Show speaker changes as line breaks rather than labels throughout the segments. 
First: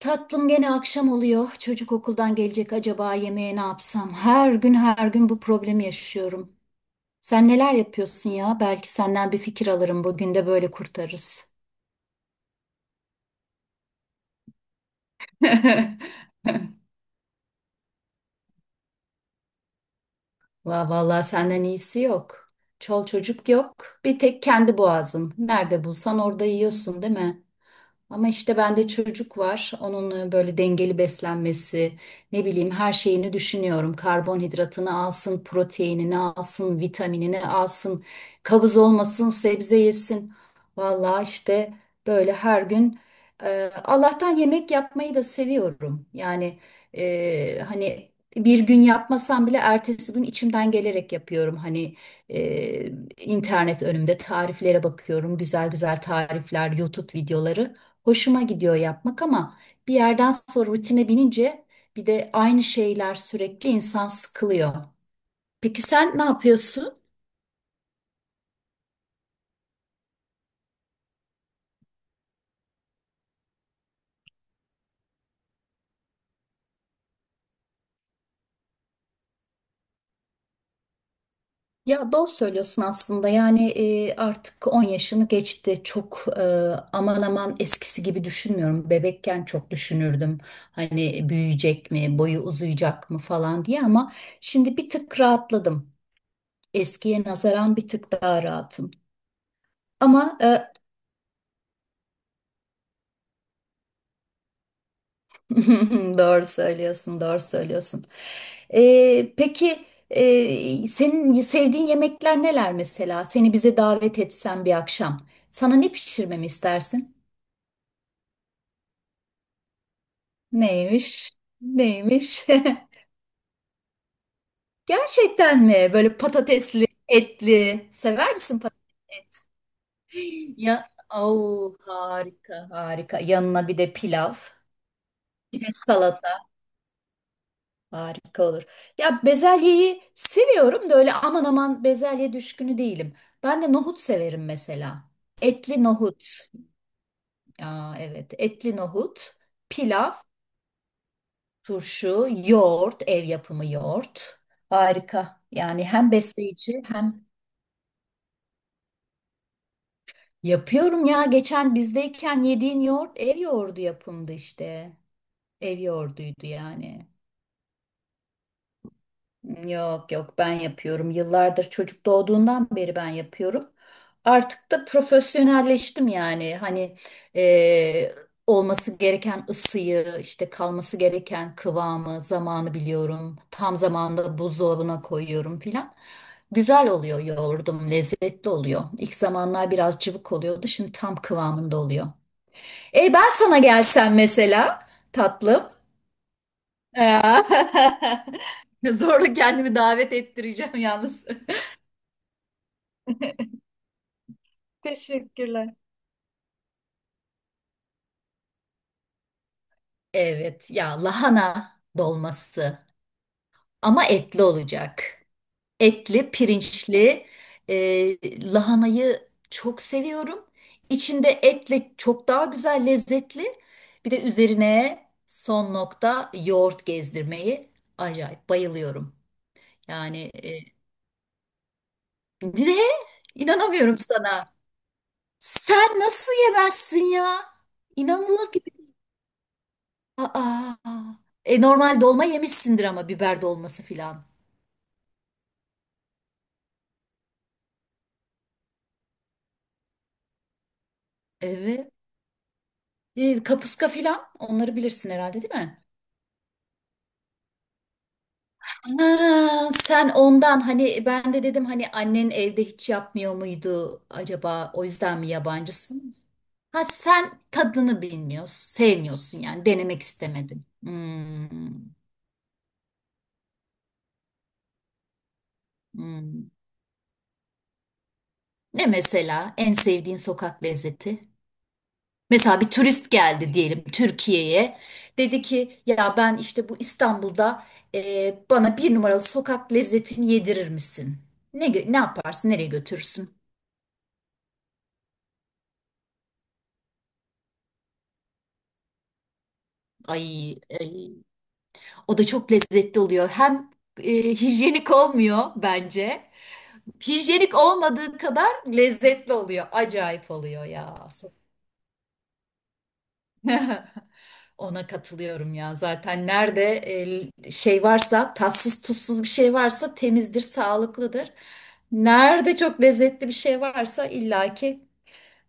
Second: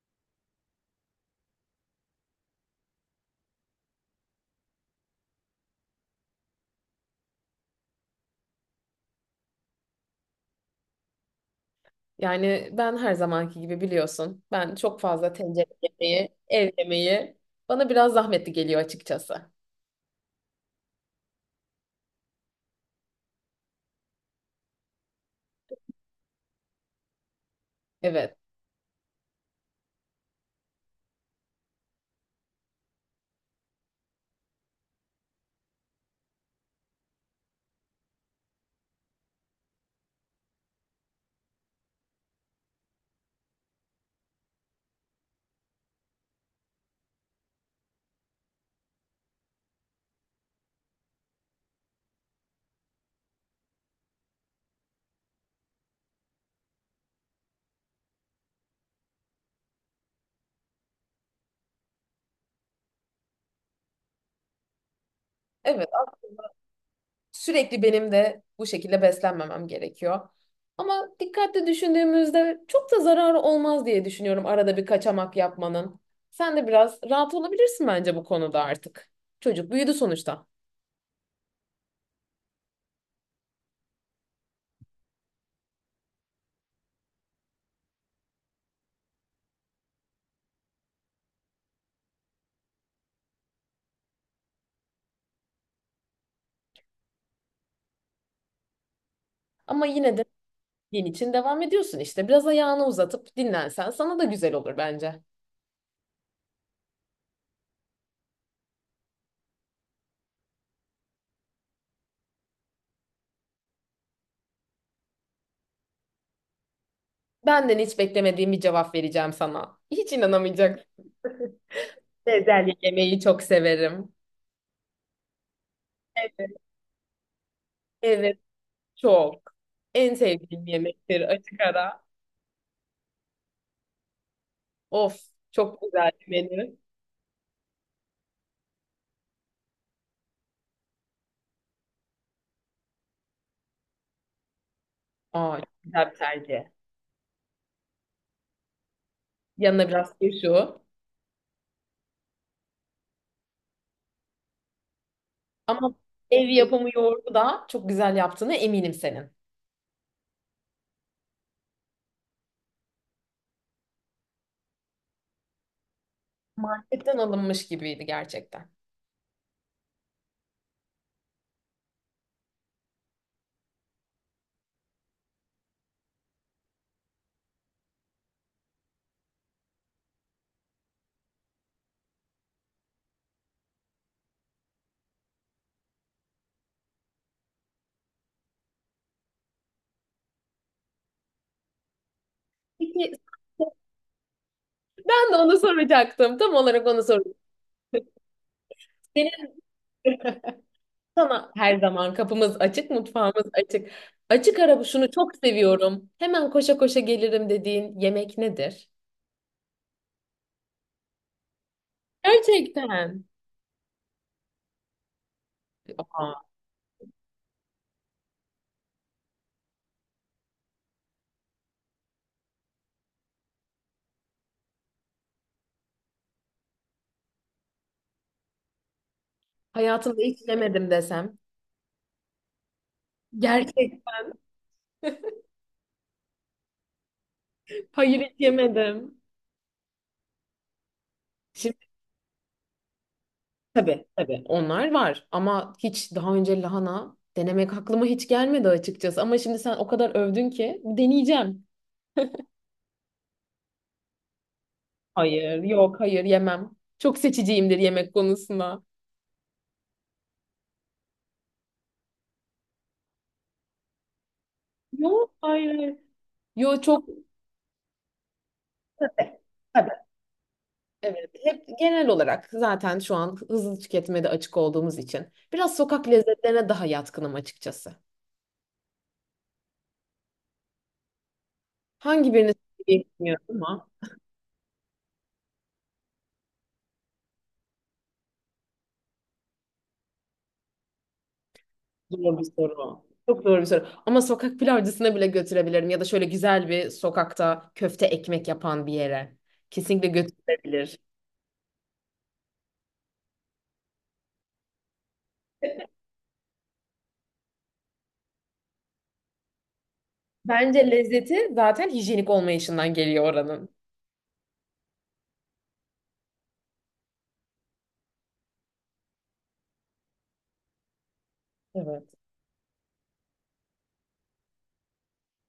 Tatlım gene akşam oluyor. Çocuk okuldan gelecek, acaba yemeğe ne yapsam? Her gün her gün bu problemi yaşıyorum. Sen neler yapıyorsun ya? Belki senden bir fikir alırım. Bugün de böyle kurtarırız.
Yani ben her zamanki gibi biliyorsun. Ben çok fazla tencere yemeği, ev yemeği bana biraz zahmetli geliyor açıkçası.
Vallahi senden iyisi yok. Çocuk yok. Bir tek kendi boğazın. Nerede bulsan orada yiyorsun, değil mi? Ama
Evet.
işte bende çocuk var. Onun böyle dengeli beslenmesi, ne bileyim her şeyini düşünüyorum. Karbonhidratını alsın, proteinini alsın, vitaminini alsın, kabız olmasın, sebze yesin. Vallahi işte böyle her gün Allah'tan yemek yapmayı da seviyorum. Yani hani bir gün yapmasam bile ertesi gün içimden gelerek yapıyorum. Hani e, internet önümde tariflere bakıyorum, güzel güzel tarifler, YouTube videoları. Hoşuma gidiyor yapmak ama bir yerden sonra rutine binince bir de aynı şeyler, sürekli insan sıkılıyor. Peki
Evet.
sen ne yapıyorsun?
Sürekli benim de bu şekilde beslenmemem gerekiyor. Ama dikkatli düşündüğümüzde çok da zararı olmaz diye düşünüyorum arada bir kaçamak yapmanın. Sen de biraz rahat olabilirsin bence bu konuda artık. Çocuk büyüdü sonuçta.
Ya doğru söylüyorsun aslında. Yani artık 10 yaşını geçti, çok aman aman eskisi gibi düşünmüyorum. Bebekken çok düşünürdüm, hani büyüyecek mi, boyu uzayacak mı falan diye, ama şimdi bir tık rahatladım. Eskiye nazaran bir tık daha rahatım.
Ama yine
Ama e,
gün için devam ediyorsun işte. Biraz ayağını uzatıp dinlensen sana da güzel olur bence.
Doğru söylüyorsun, doğru söylüyorsun. Peki, senin sevdiğin yemekler neler mesela? Seni bize davet etsem bir akşam. Sana ne pişirmemi istersin?
Benden hiç beklemediğim bir cevap vereceğim sana. Hiç inanamayacaksın.
Neymiş? Neymiş?
Bezelye yemeği çok severim.
Gerçekten mi? Böyle
Evet.
patatesli, etli. Sever
Evet,
misin patates?
çok. En sevdiğim
Ya,
yemektir açık
au,
ara.
harika, harika. Yanına bir de pilav,
Of,
bir de
çok güzel bir
salata.
menü.
Harika olur. Ya bezelyeyi seviyorum da öyle aman aman bezelye düşkünü değilim. Ben de nohut severim mesela.
Aa, çok
Etli
güzel bir
nohut.
tercih.
Aa, evet, etli nohut,
Yanına
pilav,
biraz turşu.
turşu, yoğurt, ev yapımı yoğurt. Harika. Yani
Ama
hem
ev
besleyici
yapımı
hem
yoğurdu da çok güzel yaptığını eminim senin.
yapıyorum ya. Geçen bizdeyken yediğin yoğurt ev yoğurdu yapımdı işte. Ev yoğurduydu yani.
Marketten alınmış gibiydi gerçekten.
Yok yok, ben yapıyorum. Yıllardır çocuk doğduğundan beri ben yapıyorum. Artık da profesyonelleştim yani. Hani e, olması gereken ısıyı, işte kalması gereken kıvamı, zamanı biliyorum. Tam zamanında buzdolabına koyuyorum filan. Güzel oluyor yoğurdum, lezzetli oluyor. İlk zamanlar biraz cıvık oluyordu, şimdi tam kıvamında oluyor. E
Peki
ben sana gelsem mesela
ben de onu
tatlım.
soracaktım. Tam olarak onu soracaktım.
Ya. Zorla
Senin
kendimi davet ettireceğim yalnız.
sana her zaman kapımız açık, mutfağımız açık. Açık ara şunu çok
Teşekkürler.
seviyorum. Hemen koşa koşa gelirim dediğin yemek nedir?
Evet ya, lahana dolması,
Gerçekten.
ama etli olacak. Etli,
Aa,
pirinçli. Lahanayı çok seviyorum. İçinde etle çok daha güzel, lezzetli. Bir de üzerine son nokta yoğurt gezdirmeyi acayip bayılıyorum.
hayatımda
Yani
hiç
e,
yemedim desem.
ne?
Gerçekten.
İnanamıyorum sana. Sen nasıl yemezsin ya?
Hayır hiç
İnanılır gibi.
yemedim.
Aa. E,
Şimdi.
normal dolma yemişsindir ama, biber dolması
Tabii
filan.
tabii onlar var ama hiç daha önce lahana denemek aklıma hiç gelmedi açıkçası. Ama şimdi sen o kadar övdün ki deneyeceğim.
Evet. E, kapuska filan, onları bilirsin herhalde, değil
Hayır
mi?
yok hayır yemem. Çok seçiciyimdir yemek konusunda.
Ha, sen ondan. Hani ben de dedim, hani annen evde hiç yapmıyor muydu acaba, o yüzden mi
Yok hayır. Hayır.
yabancısınız?
Yok
Ha,
çok.
sen tadını bilmiyorsun, sevmiyorsun
Tabii.
yani,
Tabii.
denemek istemedin.
Evet hep
Hmm,
genel olarak zaten şu an hızlı tüketmede açık olduğumuz için biraz sokak
hmm.
lezzetlerine daha yatkınım açıkçası.
Ne mesela en sevdiğin sokak lezzeti?
Hangi birini
Mesela bir
sevdiğimi
turist
bilmiyorum
geldi diyelim
ama.
Türkiye'ye. Dedi ki, ya ben işte bu İstanbul'da bana bir numaralı sokak lezzetini yedirir misin? Ne, ne
Zor bir
yaparsın? Nereye
soru.
götürürsün?
Çok zor bir soru. Ama sokak pilavcısına bile götürebilirim ya da şöyle güzel bir sokakta köfte ekmek yapan bir yere. Kesinlikle
Ay,
götürülebilir.
ay. O da çok lezzetli oluyor. Hem hijyenik olmuyor bence. Hijyenik olmadığı kadar lezzetli oluyor. Acayip oluyor
Bence
ya.
lezzeti zaten hijyenik olmayışından geliyor oranın.
Ona katılıyorum ya. Zaten nerede şey varsa, tatsız tuzsuz bir şey varsa, temizdir, sağlıklıdır.
Evet.
Nerede çok lezzetli bir şey varsa illaki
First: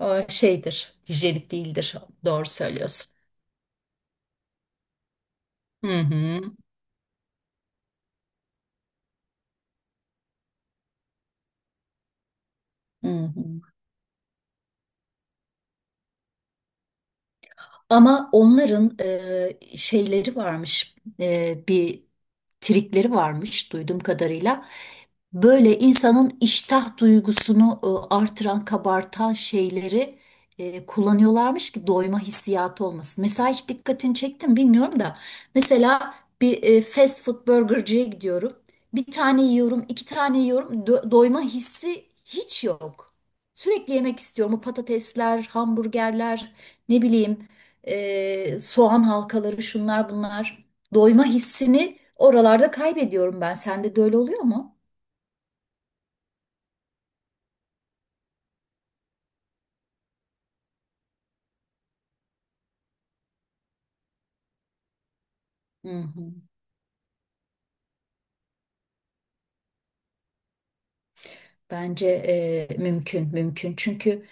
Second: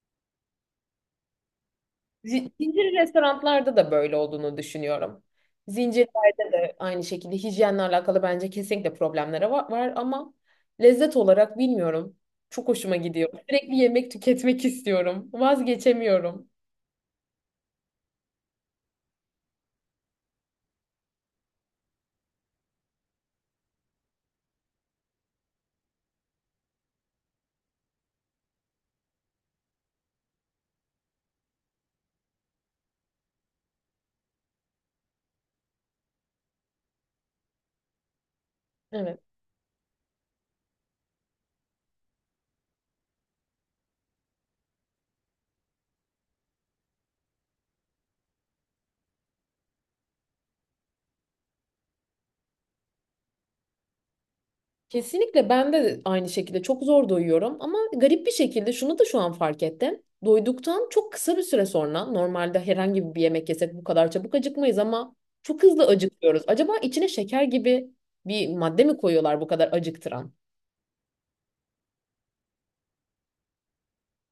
şeydir, hijyenik değildir. Doğru
Zincir
söylüyorsun.
restoranlarda da böyle olduğunu düşünüyorum.
Hı hı.
Zincirlerde de aynı şekilde hijyenle alakalı bence kesinlikle problemlere var ama lezzet olarak bilmiyorum. Çok hoşuma
Hı
gidiyor.
hı.
Sürekli yemek tüketmek istiyorum. Vazgeçemiyorum.
Ama onların şeyleri varmış, bir trikleri varmış duyduğum kadarıyla. Böyle insanın iştah duygusunu artıran, kabartan şeyleri kullanıyorlarmış ki doyma hissiyatı olmasın. Mesela hiç dikkatini çektim bilmiyorum da. Mesela bir fast food burgerciye gidiyorum. Bir
Evet.
tane yiyorum, iki tane yiyorum. Doyma hissi hiç yok. Sürekli yemek istiyorum. Bu patatesler, hamburgerler, ne bileyim soğan halkaları, şunlar bunlar. Doyma hissini oralarda kaybediyorum ben. Sende de öyle oluyor mu?
Kesinlikle ben de aynı şekilde çok zor doyuyorum ama garip bir şekilde şunu da şu an fark ettim. Doyduktan çok kısa bir süre sonra normalde herhangi bir yemek yesek bu kadar çabuk acıkmayız ama çok hızlı
Hı hı.
acıkıyoruz. Acaba içine şeker gibi bir madde mi koyuyorlar bu kadar acıktıran?
Bence mümkün, mümkün. Çünkü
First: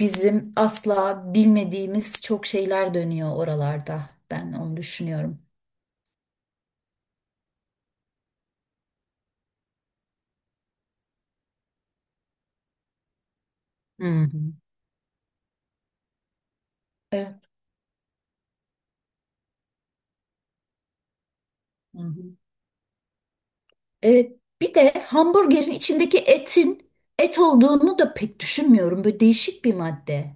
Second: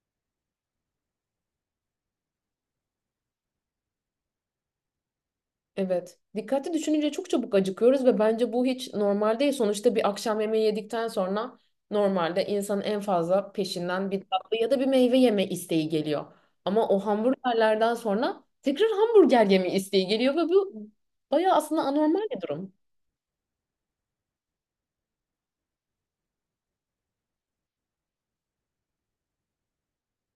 bizim asla bilmediğimiz çok şeyler dönüyor oralarda. Ben onu düşünüyorum.
Evet. Dikkatli düşününce çok çabuk acıkıyoruz ve bence bu hiç normal değil. Sonuçta bir akşam yemeği yedikten sonra normalde insanın en fazla
Hı
peşinden bir
hı.
tatlı ya da bir meyve yeme isteği geliyor. Ama o
Evet.
hamburgerlerden sonra tekrar hamburger yeme isteği geliyor ve bu bayağı aslında
Hı
anormal
hı.
bir durum.
Evet. Bir de hamburgerin içindeki etin et olduğunu da pek düşünmüyorum. Böyle değişik bir madde,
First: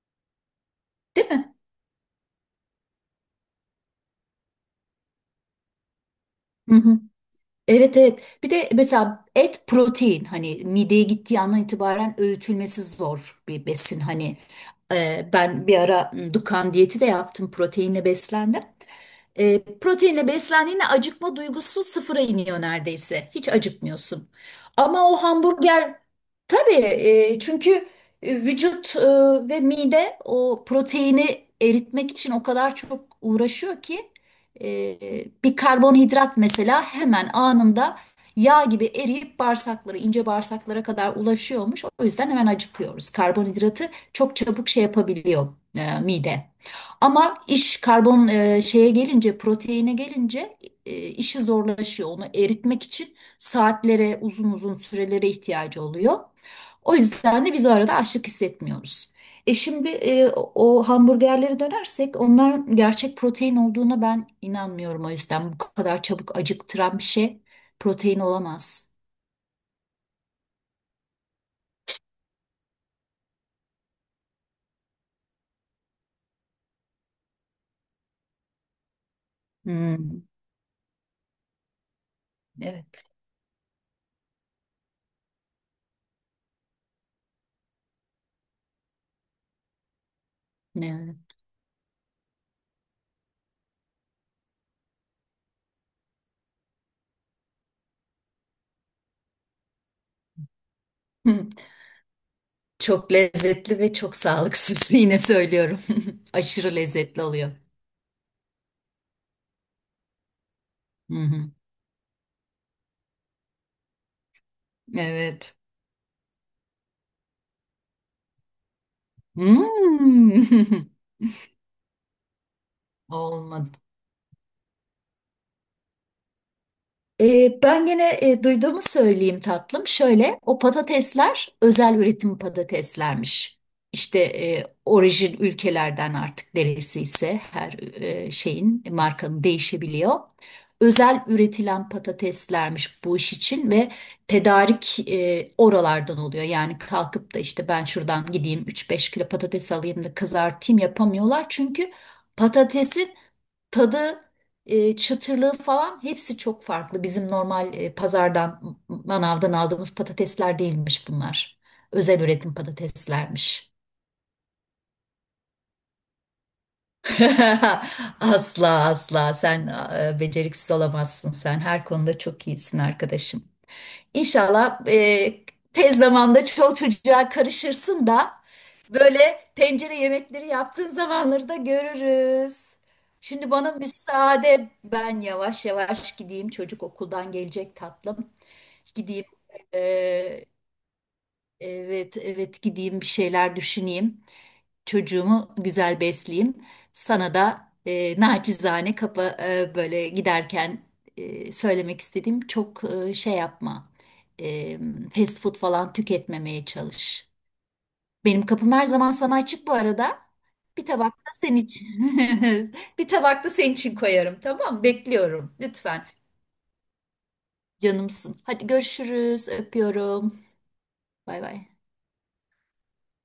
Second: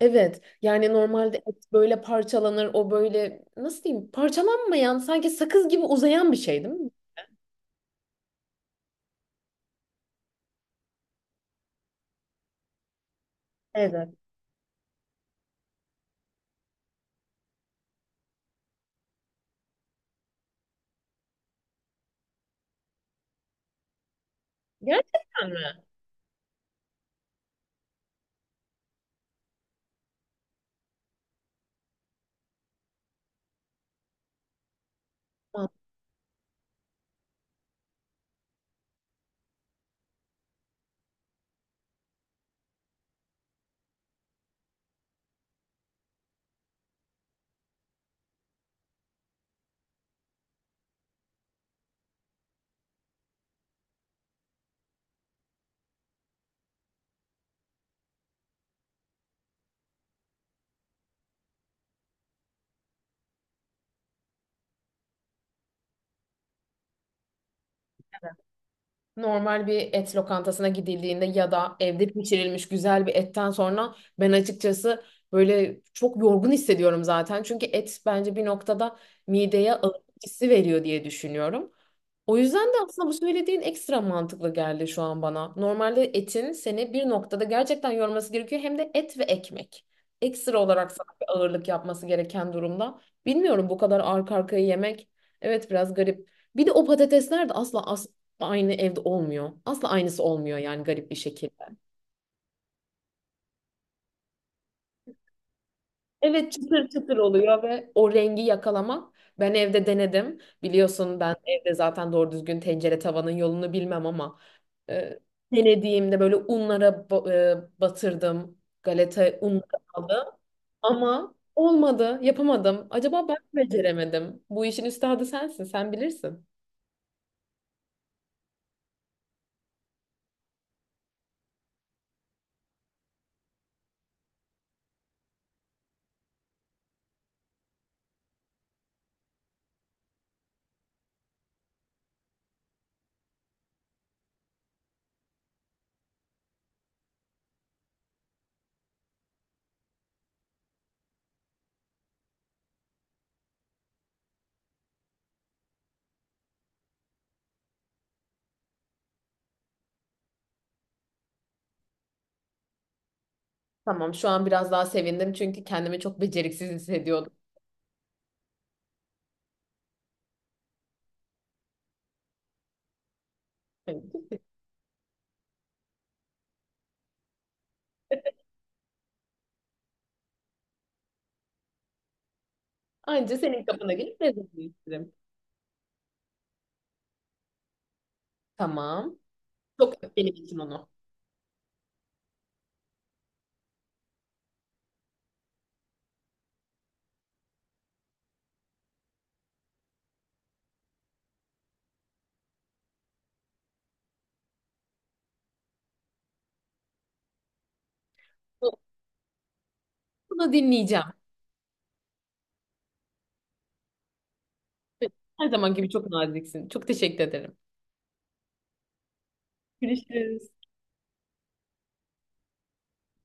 Evet. Yani
değil
normalde
mi?
et böyle parçalanır, o böyle nasıl diyeyim parçalanmayan sanki sakız gibi uzayan bir şey değil
Hı
mi?
hı. Evet evet. Bir de mesela et protein, hani mideye gittiği andan itibaren öğütülmesi zor bir besin.
Evet.
Hani ben bir ara Dukan diyeti de yaptım, proteinle beslendim. E, proteinle beslendiğinde acıkma duygusu sıfıra iniyor neredeyse. Hiç acıkmıyorsun. Ama o
Gerçekten mi?
hamburger tabii çünkü vücut ve mide o proteini eritmek için o kadar çok uğraşıyor ki e, bir karbonhidrat mesela hemen anında yağ gibi eriyip bağırsaklara, ince bağırsaklara kadar ulaşıyormuş. O yüzden hemen acıkıyoruz. Karbonhidratı çok çabuk şey yapabiliyor mide. Ama iş şeye gelince, proteine gelince, işi zorlaşıyor. Onu eritmek için saatlere, uzun uzun sürelere ihtiyacı oluyor. O yüzden de biz o arada açlık hissetmiyoruz. E şimdi o hamburgerlere dönersek, onların gerçek protein olduğuna ben inanmıyorum o yüzden. Bu kadar çabuk acıktıran bir şey protein olamaz.
Normal bir et lokantasına gidildiğinde ya da evde pişirilmiş güzel bir etten sonra ben açıkçası böyle çok yorgun hissediyorum zaten. Çünkü et bence bir noktada mideye ağırlık
Hmm,
hissi veriyor diye düşünüyorum. O yüzden de
evet.
aslında bu söylediğin ekstra mantıklı geldi şu an bana. Normalde etin seni bir noktada gerçekten yorması gerekiyor. Hem de et ve ekmek. Ekstra olarak sana
Evet.
bir ağırlık yapması gereken durumda. Bilmiyorum bu kadar arka arkaya yemek. Evet biraz garip. Bir de o patatesler de aynı evde olmuyor. Asla aynısı olmuyor yani garip bir
Hmm,
şekilde.
çok lezzetli ve çok sağlıksız, yine söylüyorum.
Evet
Aşırı
çıtır çıtır
lezzetli oluyor.
oluyor ve o rengi yakalamak. Ben evde denedim.
Hı
Biliyorsun ben
hı.
evde zaten doğru düzgün tencere tavanın yolunu bilmem ama e,
Evet.
denediğimde böyle batırdım. Galeta unları aldım
Hmm.
ama olmadı, yapamadım. Acaba ben mi
Olmadı.
beceremedim? Bu işin üstadı sensin, sen bilirsin.
Ben gene duyduğumu söyleyeyim tatlım. Şöyle, o patatesler özel üretim patateslermiş. İşte orijin ülkelerden, artık neresi ise her şeyin, markanın değişebiliyor. Özel üretilen patateslermiş bu iş için ve tedarik oralardan oluyor. Yani kalkıp da işte ben şuradan gideyim 3-5 kilo patates alayım da kızartayım, yapamıyorlar. Çünkü patatesin tadı, çıtırlığı falan hepsi çok farklı. Bizim normal pazardan, manavdan aldığımız patatesler değilmiş bunlar. Özel üretim patateslermiş.
Tamam, şu an biraz daha sevindim çünkü kendimi çok beceriksiz hissediyordum.
Asla asla sen beceriksiz olamazsın sen. Her konuda çok iyisin arkadaşım. İnşallah tez zamanda çoluk çocuğa karışırsın da böyle tencere yemekleri yaptığın zamanları da görürüz.
Anca
Şimdi
senin
bana
kapına gelip lezzetini
müsaade,
istedim.
ben yavaş yavaş gideyim, çocuk okuldan gelecek tatlım.
Tamam.
Gideyim
Çok öp benim
e,
için onu.
Evet, evet, gideyim bir şeyler düşüneyim. Çocuğumu güzel besleyeyim. Sana da naçizane böyle giderken söylemek istediğim, çok şey yapma. E, fast food falan tüketmemeye çalış. Benim kapım her zaman sana açık bu arada.
Bunu
Bir
dinleyeceğim.
tabak da senin için. Bir tabak da senin için koyarım, tamam mı?
Her
Bekliyorum
zaman gibi
lütfen.
çok naziksin. Çok teşekkür ederim.
Canımsın. Hadi görüşürüz. Öpüyorum.
Görüşürüz.
Bay bay.